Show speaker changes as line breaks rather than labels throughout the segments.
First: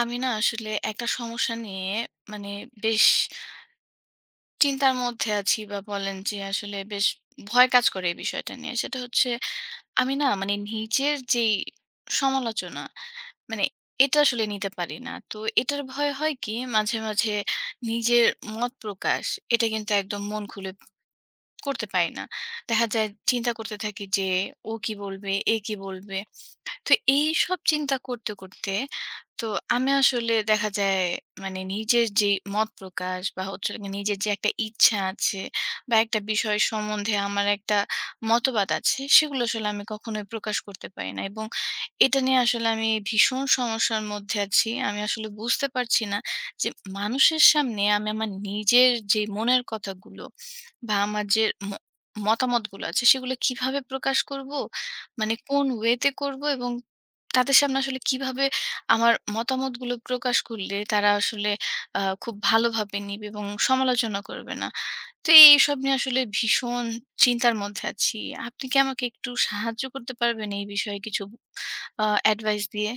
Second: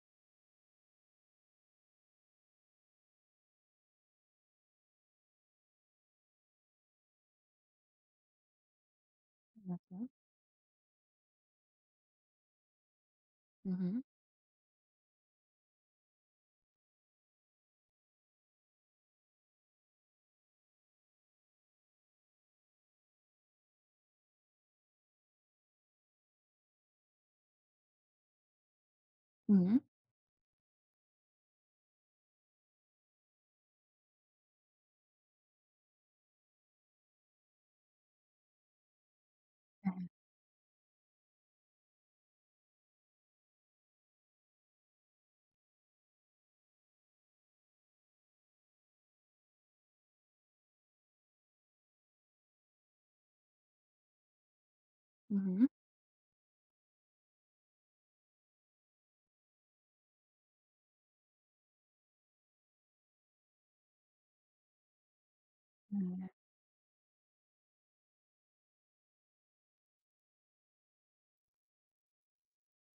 আমি না আসলে একটা সমস্যা নিয়ে মানে বেশ চিন্তার মধ্যে আছি বা বলেন যে আসলে বেশ ভয় কাজ করে এই বিষয়টা নিয়ে। সেটা হচ্ছে
আচ্ছা।
আমি না মানে নিজের যেই সমালোচনা মানে
হু, হু,
এটা আসলে নিতে পারি না। তো এটার ভয় হয় কি মাঝে, মাঝে নিজের মত প্রকাশ এটা কিন্তু একদম মন খুলে করতে পারি না। দেখা যায় চিন্তা করতে থাকি যে ও কি বলবে? এ কি বলবে? তো এইসব চিন্তা করতে, করতে তো
হুম।
আমি আসলে দেখা যায় মানে নিজের যে মত প্রকাশ বা হচ্ছে হলো গিয়ে নিজের যে একটা ইচ্ছা আছে, বা একটা বিষয় সম্বন্ধে আমার একটা মতবাদ আছে, সেগুলো আসলে আমি
হ্যাঁ।
কখনোই প্রকাশ করতে পারি না। এবং এটা নিয়ে আসলে আমি ভীষণ সমস্যার মধ্যে আছি। আমি আসলে বুঝতে পারছি না যে মানুষের সামনে আমি আমার নিজের যে মনের কথাগুলো বা আমার যে ম মতামতগুলো আছে সেগুলো কিভাবে প্রকাশ করব? মানে
হু,
কোন
হু।
ওয়েতে করব এবং তাদের সামনে আসলে কিভাবে আমার মতামতগুলো প্রকাশ করলে তারা আসলে খুব ভালোভাবে নিবে এবং সমালোচনা করবে না। তো এইসব নিয়ে
হুম।
আসলে ভীষণ চিন্তার মধ্যে আছি। আপনি কি আমাকে একটু সাহায্য করতে পারবেন এই বিষয়ে কিছু অ্যাডভাইস দিয়ে?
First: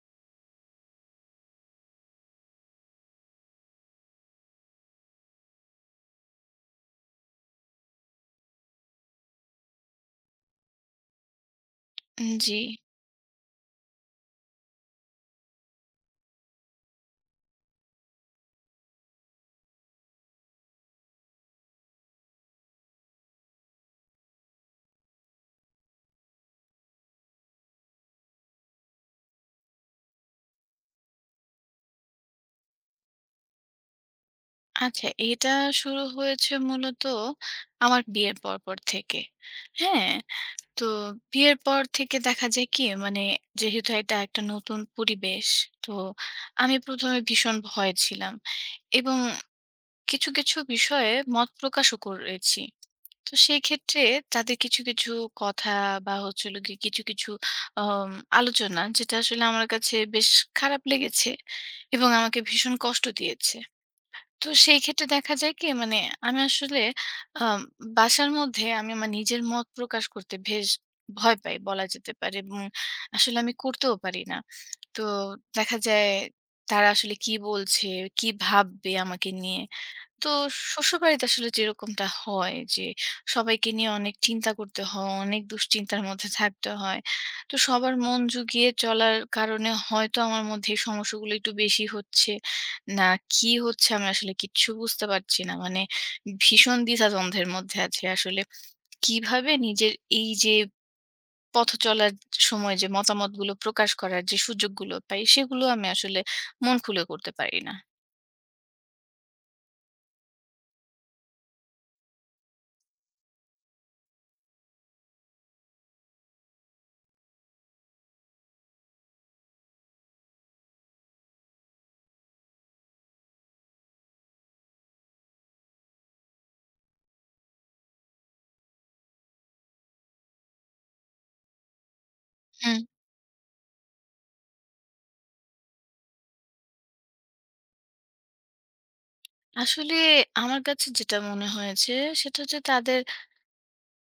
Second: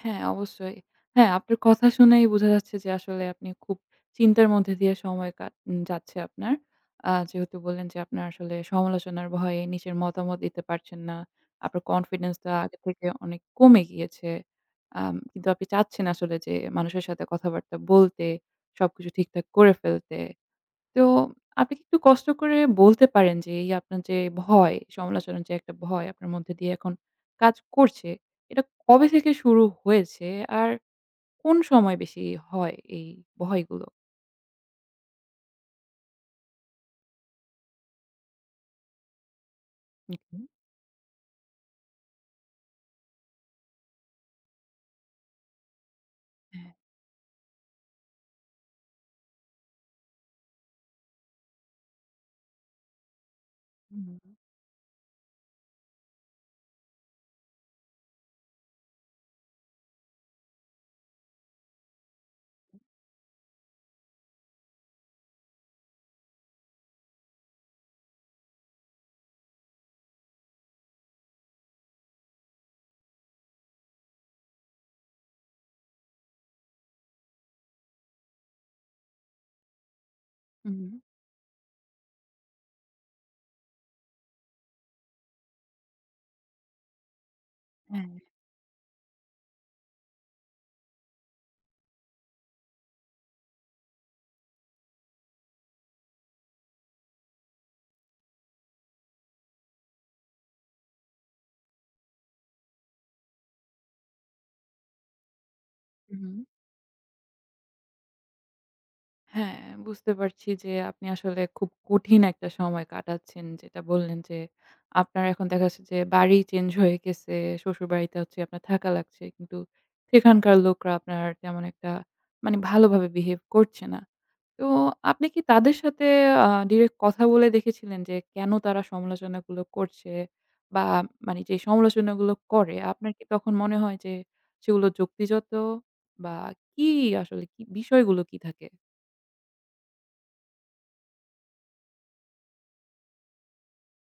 হ্যাঁ, অবশ্যই। হ্যাঁ, আপনার কথা শুনেই বোঝা যাচ্ছে যে আসলে আপনি খুব চিন্তার মধ্যে দিয়ে সময় কাট যাচ্ছে আপনার। যেহেতু বললেন যে আপনার আসলে সমালোচনার ভয়ে নিজের মতামত দিতে পারছেন না। আপনার
উম,
কনফিডেন্স টা
জি।
আগে থেকে অনেক কমে গিয়েছে। কিন্তু আপনি চাচ্ছেন আসলে যে মানুষের সাথে কথাবার্তা বলতে, সবকিছু ঠিকঠাক করে ফেলতে। তো আপনি কি একটু কষ্ট করে বলতে পারেন যে এই আপনার যে ভয়, সমালোচনার যে একটা ভয় আপনার মধ্যে দিয়ে এখন কাজ করছে, এটা কবে থেকে শুরু হয়েছে? আর কোন সময় বেশি হয় এই ভয়গুলো?
আচ্ছা, এটা শুরু হয়েছে মূলত আমার বিয়ের পরপর থেকে। হ্যাঁ?
হুম, হুম।
তো বিয়ের পর থেকে দেখা যায় কি মানে যেহেতু এটা একটা নতুন পরিবেশ, তো
হ্যাঁ।
আমি প্রথমে ভীষণ ভয় ছিলাম এবং কিছু কিছু বিষয়ে মত প্রকাশও করেছি। তো সেই ক্ষেত্রে
হুম, হুম।
তাদের কিছু কিছু কথা, বা হচ্ছিল কি কিছু কিছু আম, আলোচনা, যেটা আসলে আমার কাছে বেশ খারাপ লেগেছে এবং আমাকে ভীষণ কষ্ট দিয়েছে। তো সেই ক্ষেত্রে দেখা যায় কি মানে আমি আসলে আম বাসার মধ্যে আমি আমার নিজের মত প্রকাশ করতে বেশ ভয় পাই বলা যেতে পারে, এবং আসলে আমি করতেও পারি না। তো দেখা যায় তারা আসলে কি বলছে, কি ভাববে আমাকে নিয়ে। তো
হুম,
শ্বশুরবাড়িতে আসলে যেরকমটা হয় যে সবাইকে নিয়ে অনেক চিন্তা করতে হয়, অনেক দুশ্চিন্তার মধ্যে থাকতে হয়। তো সবার
হ্যাঁ।
মন জুগিয়ে চলার কারণে হয়তো আমার মধ্যে এই সমস্যাগুলো একটু বেশি হচ্ছে। না কি হচ্ছে আমি আসলে কিচ্ছু বুঝতে পারছি না। মানে ভীষণ দ্বিধাদ্বন্দ্বের মধ্যে আছি আসলে। কিভাবে নিজের এই যে পথ চলার সময় যে মতামতগুলো প্রকাশ করার যে সুযোগগুলো পাই, সেগুলো আমি আসলে
হুম।
মন খুলে করতে পারি না।
হ্যাঁ, বুঝতে পারছি যে আপনি আসলে খুব কঠিন একটা সময় কাটাচ্ছেন। যেটা বললেন যে আপনার এখন দেখা যাচ্ছে যে বাড়ি চেঞ্জ হয়ে গেছে। শ্বশুরবাড়িতে হচ্ছে আপনার থাকা লাগছে। কিন্তু সেখানকার লোকরা আপনার তেমন একটা মানে ভালোভাবে বিহেভ করছে না। তো আপনি কি তাদের সাথে ডিরেক্ট কথা বলে দেখেছিলেন যে কেন তারা সমালোচনাগুলো করছে? বা মানে যে সমালোচনাগুলো করে আপনার কি তখন মনে হয় যে সেগুলো যুক্তিযুক্ত বা কি আসলে কি বিষয়গুলো কি থাকে?
আসলে আমার কাছে যেটা মনে হয়েছে, সেটা হচ্ছে তাদের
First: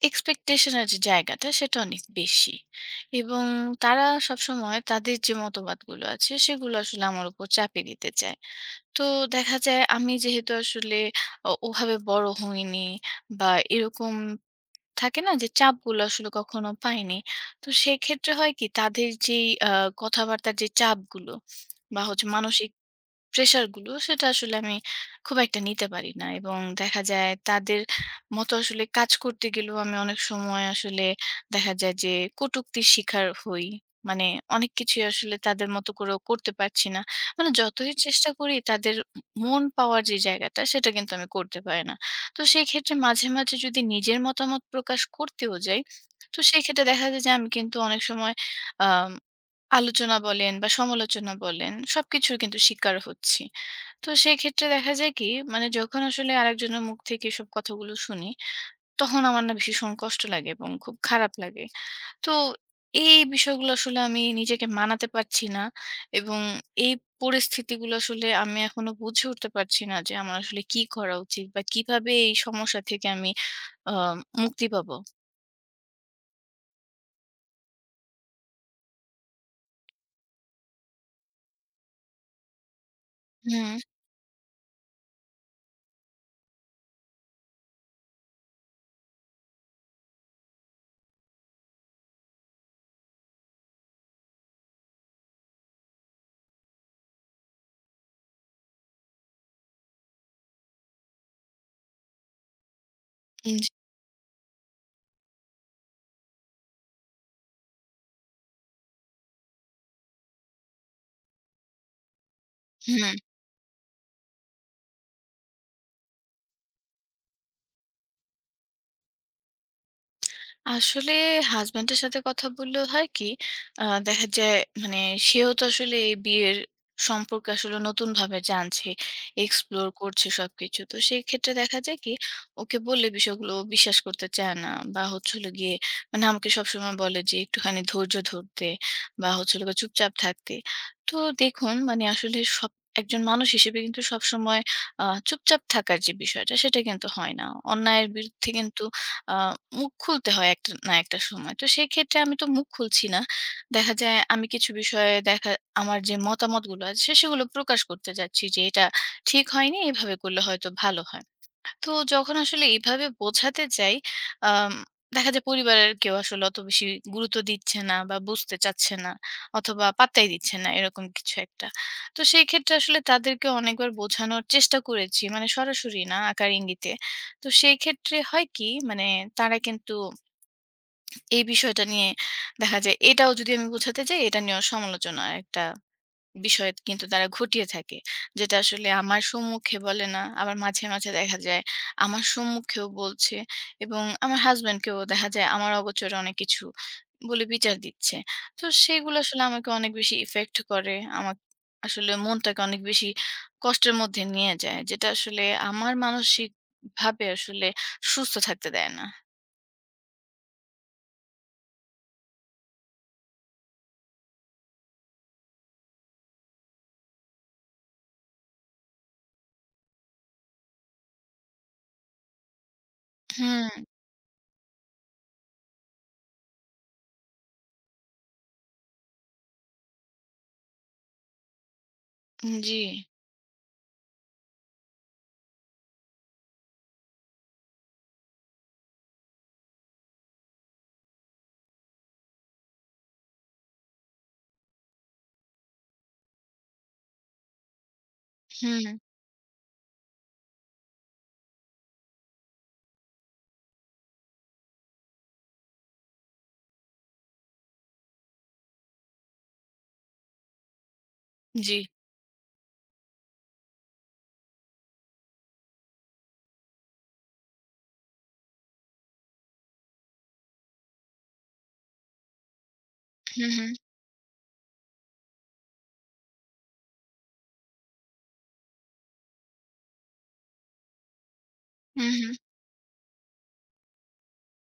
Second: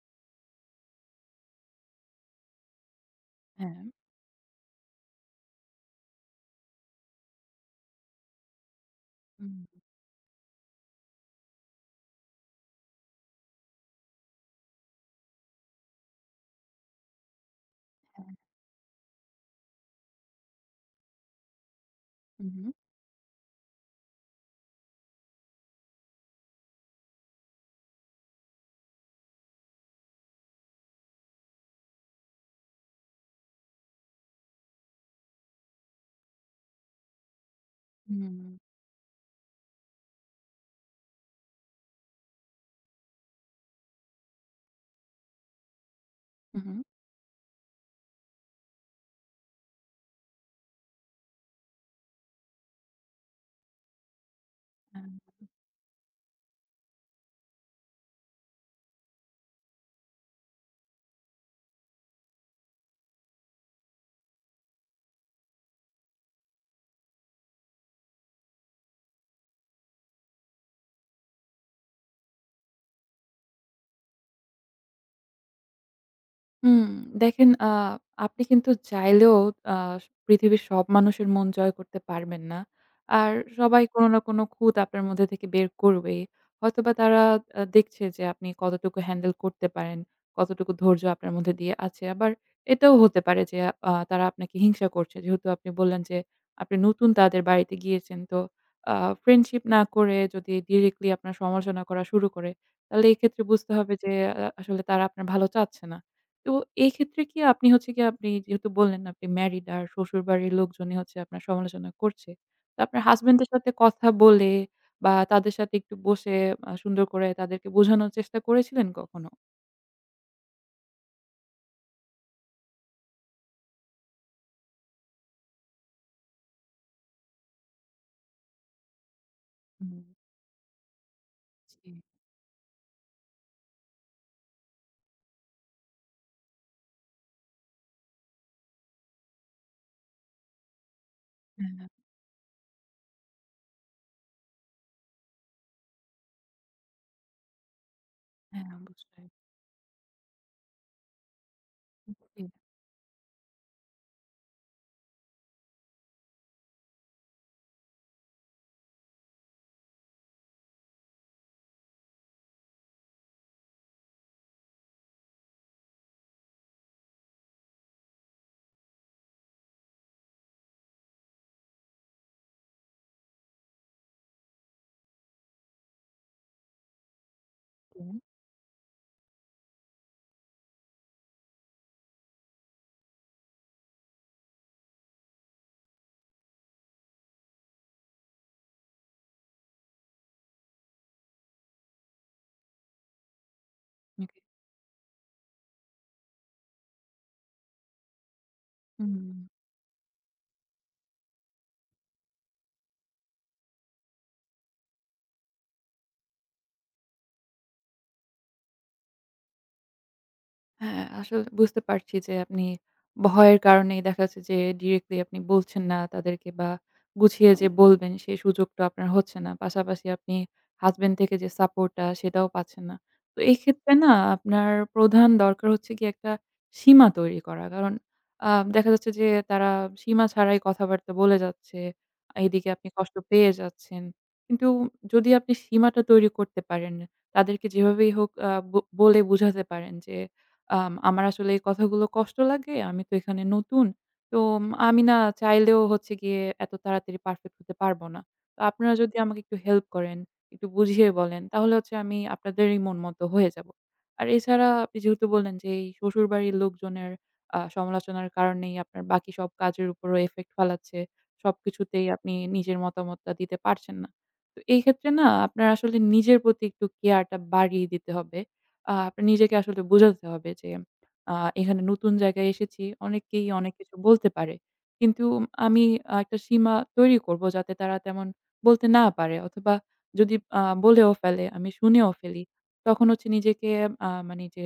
এক্সপেকটেশনের যে জায়গাটা সেটা অনেক বেশি, এবং
হ্যাঁ।
তারা সবসময় তাদের যে মতবাদগুলো আছে সেগুলো আসলে আমার উপর চাপিয়ে দিতে চায়। তো
হুম,
দেখা যায় আমি যেহেতু আসলে ওভাবে বড় হইনি, বা এরকম থাকে না যে চাপগুলো আসলে কখনো পাইনি। তো সেক্ষেত্রে হয় কি তাদের যেই কথাবার্তার যে চাপগুলো বা হচ্ছে
হু, হু,
মানসিক প্রেশার গুলো, সেটা আসলে আমি খুব একটা নিতে পারি না, এবং দেখা যায় তাদের মতো আসলে কাজ করতে গেলেও আমি অনেক সময় আসলে দেখা যায় যে কটূক্তির শিকার হই। মানে অনেক কিছু আসলে তাদের মতো করেও করতে পারছি না। মানে যতই চেষ্টা
হুম,
করি তাদের মন পাওয়ার যে জায়গাটা, সেটা কিন্তু আমি করতে পারি না। তো সেই ক্ষেত্রে মাঝে মাঝে যদি নিজের মতামত প্রকাশ করতেও যাই, তো
হু,
সেই
হু,
ক্ষেত্রে দেখা যায় যে আমি কিন্তু অনেক সময় আলোচনা বলেন বা সমালোচনা বলেন, সবকিছুর কিন্তু শিকার হচ্ছি। তো সেক্ষেত্রে দেখা
হ্যাঁ।
যায় কি মানে যখন আসলে আরেকজনের মুখ থেকে এসব কথাগুলো শুনি, তখন আমার না ভীষণ কষ্ট লাগে এবং খুব খারাপ লাগে। তো এই বিষয়গুলো আসলে আমি নিজেকে মানাতে পারছি না, এবং এই পরিস্থিতিগুলো আসলে আমি এখনো বুঝে উঠতে পারছি না যে আমার আসলে কি করা উচিত, বা কিভাবে এই সমস্যা থেকে আমি আ মুক্তি পাবো?
হুম, দেখেন আপনি কিন্তু চাইলেও আ পৃথিবীর সব মানুষের মন জয় করতে পারবেন না। আর
হুম,
সবাই কোনো না কোনো খুঁত আপনার মধ্যে থেকে বের করবেই। হয়তোবা তারা দেখছে যে আপনি কতটুকু হ্যান্ডেল করতে পারেন, কতটুকু ধৈর্য আপনার মধ্যে দিয়ে আছে। আবার এটাও হতে পারে যে তারা আপনাকে হিংসা করছে। যেহেতু আপনি বললেন যে আপনি নতুন তাদের বাড়িতে গিয়েছেন। তো আ ফ্রেন্ডশিপ না করে যদি ডিরেক্টলি আপনার সমালোচনা করা শুরু করে, তাহলে এক্ষেত্রে
জি,
বুঝতে হবে যে আসলে তারা আপনার ভালো চাচ্ছে না। তো এক্ষেত্রে কি আপনি হচ্ছে গিয়ে আপনি যেহেতু বললেন আপনি ম্যারিড আর শ্বশুরবাড়ির লোকজনই হচ্ছে আপনার সমালোচনা করছে। তো আপনার
হুম।
হাসব্যান্ডের সাথে কথা বলে বা তাদের সাথে একটু বসে সুন্দর করে তাদেরকে বোঝানোর চেষ্টা করেছিলেন কখনো?
আসলে হাসব্যান্ডের সাথে কথা বললেও হয় কি দেখা যায় মানে সেও তো আসলে এই বিয়ের সম্পর্কে আসলে নতুন ভাবে জানছে, এক্সপ্লোর
হুম,
করছে সবকিছু। তো সেই ক্ষেত্রে দেখা
জি।
যায় কি ওকে বললে বিষয়গুলো ও বিশ্বাস করতে চায় না, বা হচ্ছে হলো গিয়ে মানে আমাকে সবসময় বলে যে একটুখানি ধৈর্য ধরতে, বা হচ্ছে হলো গিয়ে চুপচাপ থাকতে। তো দেখুন
হ্যাঁ,
মানে আসলে সব একজন মানুষ হিসেবে কিন্তু সবসময় চুপচাপ থাকার যে বিষয়টা, সেটা কিন্তু হয় না। অন্যায়ের বিরুদ্ধে
হ্যাঁ
কিন্তু
অবশ্যই।
আ মুখ খুলতে হয় একটা না একটা সময়। তো
জি,
সেক্ষেত্রে আমি তো
জি।
মুখ খুলছি না। দেখা যায় আমি কিছু বিষয়ে দেখা আমার যে মতামতগুলো আছে সেগুলো প্রকাশ করতে যাচ্ছি যে এটা ঠিক হয়নি, এভাবে করলে হয়তো ভালো হয়। তো যখন আসলে এভাবে বোঝাতে যাই, আম দেখা যায় পরিবারের কেউ আসলে অত বেশি গুরুত্ব দিচ্ছে না বা বুঝতে চাচ্ছে না, অথবা পাত্তাই দিচ্ছে না এরকম কিছু একটা। তো সেই ক্ষেত্রে আসলে তাদেরকে অনেকবার বোঝানোর চেষ্টা করেছি। মানে সরাসরি না, আকার ইঙ্গিতে। তো সেই ক্ষেত্রে হয় কি মানে তারা কিন্তু এই বিষয়টা নিয়ে দেখা যায় এটাও যদি আমি বোঝাতে যাই, এটা নিয়েও সমালোচনার একটা বিষয় কিন্তু তারা ঘটিয়ে থাকে। যেটা আসলে আমার সম্মুখে বলে না, আবার মাঝে, মাঝে দেখা যায় আমার সম্মুখেও বলছে, এবং আমার
ওকে।
হাসব্যান্ডকেও দেখা যায় আমার অগোচরে অনেক কিছু বলে বিচার দিচ্ছে। তো সেগুলো
হুম।
আসলে আমাকে অনেক বেশি ইফেক্ট করে। আমার আসলে মনটাকে অনেক বেশি কষ্টের মধ্যে নিয়ে যায়। যেটা আসলে আমার মানসিকভাবে আসলে সুস্থ থাকতে দেয় না।
হ্যাঁ, আসলে বুঝতে পারছি যে আপনি ভয়ের কারণেই দেখা যাচ্ছে যে ডিরেক্টলি আপনি বলছেন না তাদেরকে বা গুছিয়ে যে বলবেন সেই সুযোগটা আপনার হচ্ছে না। পাশাপাশি আপনি হাসব্যান্ড থেকে যে সাপোর্টটা সেটাও পাচ্ছেন না। তো এই
হুম,
ক্ষেত্রে না আপনার প্রধান দরকার হচ্ছে গিয়ে একটা সীমা তৈরি করা। কারণ আ দেখা যাচ্ছে যে তারা সীমা ছাড়াই কথাবার্তা বলে যাচ্ছে। এদিকে
জি,
আপনি কষ্ট পেয়ে যাচ্ছেন। কিন্তু যদি আপনি সীমাটা তৈরি করতে পারেন, তাদেরকে যেভাবেই হোক আ ব বলে বুঝাতে পারেন যে আমার আসলে এই কথাগুলো কষ্ট লাগে। আমি তো এখানে নতুন। তো আমি না চাইলেও হচ্ছে গিয়ে এত তাড়াতাড়ি পারফেক্ট হতে পারবো না। তো
হুম,
আপনারা যদি আমাকে একটু হেল্প করেন, একটু বুঝিয়ে বলেন, তাহলে হচ্ছে আমি আপনাদেরই মন মতো হয়ে যাব। আর এছাড়া আপনি যেহেতু বললেন যে এই শ্বশুরবাড়ির লোকজনের সমালোচনার কারণেই আপনার বাকি সব কাজের উপরও ইফেক্ট ফালাচ্ছে।
জি,
সবকিছুতেই আপনি নিজের মতামতটা দিতে পারছেন না। তো এই ক্ষেত্রে না আপনার আসলে নিজের প্রতি একটু কেয়ারটা বাড়িয়ে দিতে হবে। আপনার নিজেকে আসলে বোঝাতে হবে যে আ এখানে নতুন জায়গায় এসেছি। অনেকেই
হুম, হুম,
অনেক কিছু বলতে পারে। কিন্তু আমি একটা সীমা তৈরি করব যাতে তারা তেমন বলতে না পারে অথবা যদি বলেও ফেলে, আমি শুনেও
হুম,
ফেলি। তখন হচ্ছে নিজেকে মানে যে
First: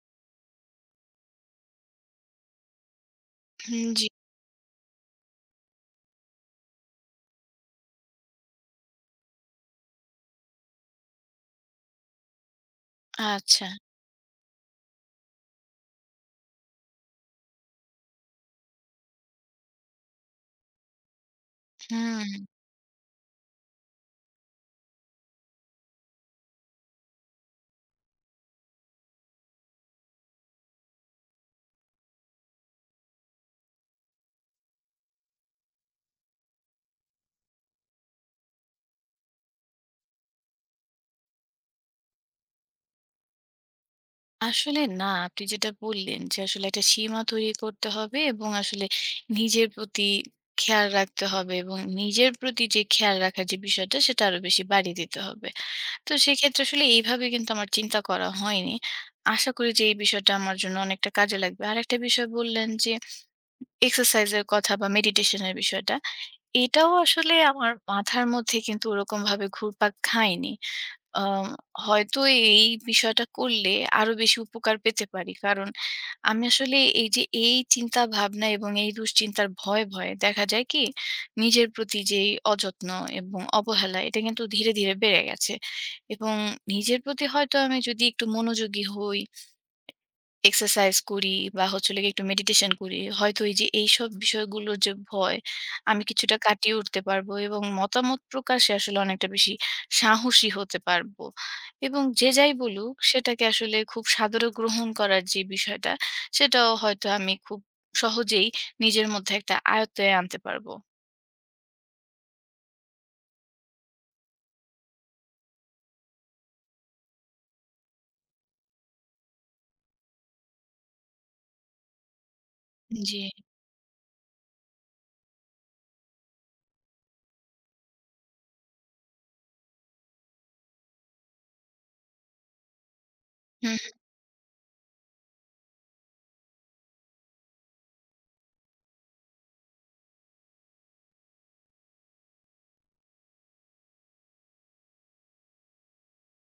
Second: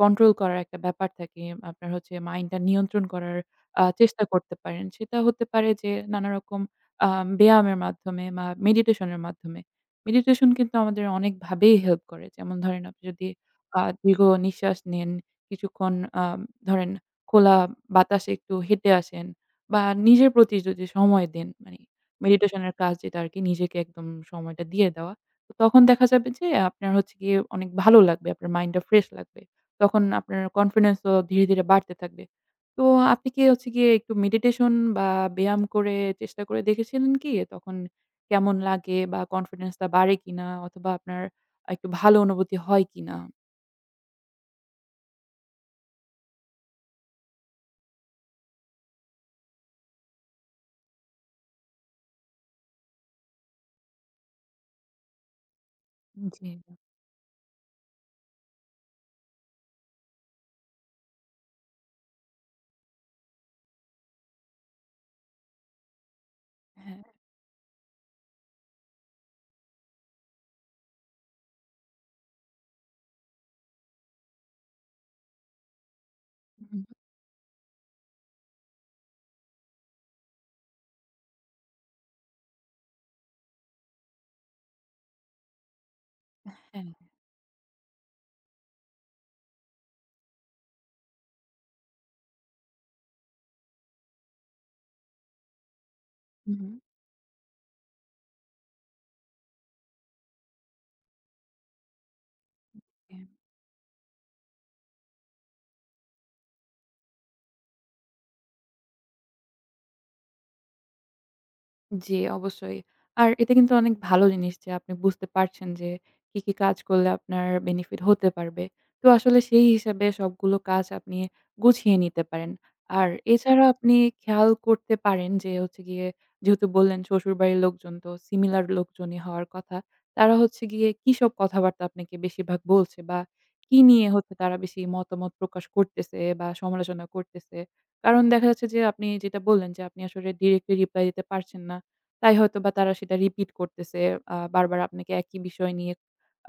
কন্ট্রোল করার একটা ব্যাপার থাকে। আপনার হচ্ছে মাইন্ডটা নিয়ন্ত্রণ করার
হুম, জি,
চেষ্টা করতে পারেন। সেটা হতে পারে যে নানারকম আ ব্যায়ামের মাধ্যমে বা মেডিটেশন এর মাধ্যমে। মেডিটেশন কিন্তু আমাদের অনেকভাবেই হেল্প করে। যেমন ধরেন আপনি যদি
আচ্ছা,
আ দীর্ঘ নিঃশ্বাস নেন। কিছুক্ষণ আ ধরেন খোলা বাতাসে একটু হেঁটে আসেন বা নিজের প্রতি যদি সময় দেন মানে
হুম।
মেডিটেশনের কাজ যেটা আরকি নিজেকে একদম সময়টা দিয়ে দেওয়া। তো তখন দেখা যাবে যে আপনার হচ্ছে গিয়ে অনেক ভালো লাগবে। আপনার মাইন্ডটা ফ্রেশ লাগবে। তখন আপনার কনফিডেন্স ও ধীরে, ধীরে বাড়তে থাকবে। তো আপনি কি হচ্ছে গিয়ে একটু মেডিটেশন বা ব্যায়াম করে চেষ্টা করে দেখেছিলেন কি? তখন কেমন লাগে বা কনফিডেন্স টা বাড়ে কিনা? অথবা আপনার একটু ভালো অনুভূতি হয় কিনা?
আসলে না, আপনি যেটা বললেন যে আসলে একটা সীমা তৈরি করতে হবে, এবং আসলে নিজের প্রতি খেয়াল রাখতে হবে, এবং নিজের প্রতি যে খেয়াল রাখার যে বিষয়টা, সেটা আরো বেশি বাড়িয়ে দিতে হবে। তো
জি,
সেক্ষেত্রে আসলে এইভাবে কিন্তু আমার চিন্তা করা হয়নি। আশা করি যে এই বিষয়টা আমার জন্য অনেকটা কাজে লাগবে। আরেকটা বিষয় বললেন যে এক্সারসাইজ এর কথা, বা মেডিটেশন এর বিষয়টা। এটাও
হ্যাঁ,
আসলে আমার মাথার মধ্যে কিন্তু ওরকমভাবে ঘুরপাক খায়নি। আম হয়তো এই বিষয়টা করলে আরো বেশি উপকার পেতে পারি। কারণ আমি
হু,
আসলে
হু,
এই যে এই চিন্তা ভাবনা এবং এই দুশ্চিন্তার ভয়ে, ভয়ে দেখা যায় কি নিজের প্রতি যেই অযত্ন এবং অবহেলা, এটা কিন্তু ধীরে, ধীরে বেড়ে গেছে। এবং
হ্যাঁ,
নিজের প্রতি হয়তো আমি যদি একটু মনোযোগী হই, এক্সারসাইজ করি, বা হচ্ছে হলো গিয়ে একটু মেডিটেশন করি, হয়তো এই যে এইসব বিষয়গুলোর যে ভয়, আমি কিছুটা
হু, হু।
কাটিয়ে উঠতে পারবো, এবং মতামত প্রকাশে আসলে অনেকটা বেশি সাহসী হতে পারবো। এবং যে যাই বলুক, সেটাকে আসলে খুব সাদরে গ্রহণ করার যে বিষয়টা, সেটাও হয়তো আমি খুব সহজেই নিজের মধ্যে একটা আয়ত্তে আনতে পারবো।
জি, অবশ্যই। আর এটা কিন্তু অনেক ভালো জিনিস যে আপনি বুঝতে পারছেন যে কি, কি কাজ করলে আপনার বেনিফিট হতে পারবে। তো আসলে সেই হিসাবে সবগুলো কাজ আপনি গুছিয়ে নিতে পারেন। আর
জি।
এছাড়া আপনি খেয়াল করতে পারেন যে হচ্ছে গিয়ে যেহেতু বললেন শ্বশুরবাড়ির লোকজন তো সিমিলার লোকজনই হওয়ার কথা। তারা হচ্ছে গিয়ে কি সব কথাবার্তা আপনাকে বেশিরভাগ বলছে বা
হুম,
কি নিয়ে হচ্ছে তারা বেশি মতামত প্রকাশ করতেছে বা সমালোচনা করতেছে? কারণ দেখা যাচ্ছে যে আপনি যেটা বললেন যে আপনি আসলে ডিরেক্টলি রিপ্লাই দিতে পারছেন না। তাই হয়তোবা তারা সেটা রিপিট করতেছে। বারবার আপনাকে একই বিষয় নিয়ে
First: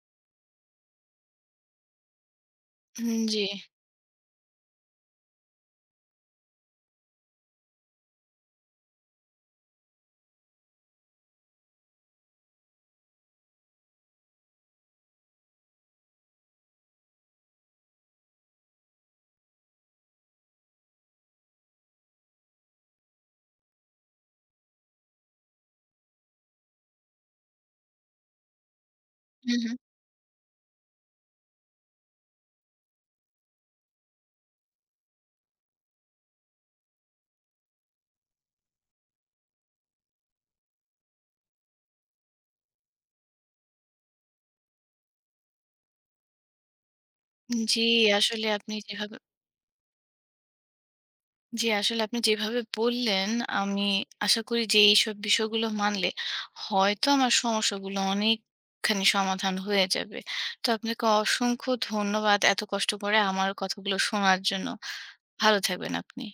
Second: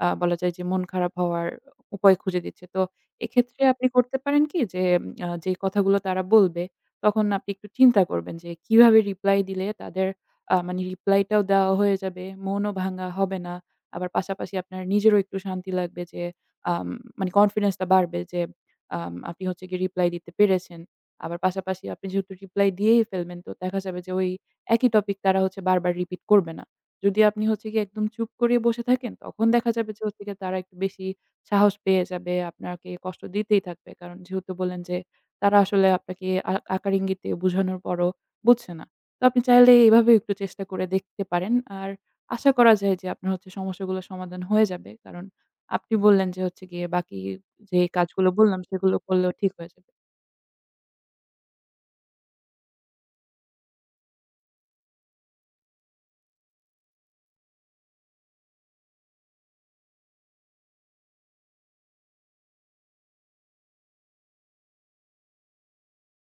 বলা যায় যে মন খারাপ হওয়ার উপায় খুঁজে দিচ্ছে। তো
হুম, জি।
এক্ষেত্রে আপনি করতে পারেন কি যে যে কথাগুলো তারা বলবে তখন আপনি একটু চিন্তা করবেন যে কিভাবে রিপ্লাই দিলে তাদের মানে রিপ্লাইটাও দেওয়া হয়ে যাবে, মনও ভাঙা হবে না। আবার পাশাপাশি আপনার নিজেরও একটু শান্তি লাগবে যে আম মানে কনফিডেন্সটা বাড়বে যে আপনি হচ্ছে গিয়ে রিপ্লাই দিতে পেরেছেন। আবার পাশাপাশি আপনি যেহেতু রিপ্লাই দিয়েই ফেলবেন তো দেখা যাবে যে ওই একই টপিক তারা হচ্ছে বারবার রিপিট করবে না। যদি আপনি হচ্ছে গিয়ে একদম চুপ করে বসে থাকেন, তখন
হুম,
দেখা
হুম।
যাবে যে হচ্ছে গিয়ে তারা একটু বেশি সাহস পেয়ে যাবে, আপনাকে কষ্ট দিতেই থাকবে। কারণ যেহেতু বললেন যে তারা আসলে আপনাকে আকার ইঙ্গিতে বোঝানোর পরও বুঝছে না। তো আপনি চাইলে এভাবে একটু চেষ্টা করে দেখতে পারেন। আর আশা করা যায় যে আপনার হচ্ছে সমস্যাগুলো সমাধান হয়ে যাবে। কারণ আপনি বললেন যে হচ্ছে গিয়ে বাকি যে
জি,
কাজগুলো
আসলে
বললাম
আপনি
সেগুলো
যেভাবে
করলেও ঠিক হয়ে যাবে।
জি, আসলে আপনি যেভাবে বললেন, আমি আশা করি যে এইসব বিষয়গুলো মানলে হয়তো আমার সমস্যাগুলো অনেকখানি সমাধান হয়ে যাবে। তো আপনাকে অসংখ্য ধন্যবাদ এত কষ্ট করে আমার কথাগুলো শোনার জন্য। ভালো থাকবেন আপনি।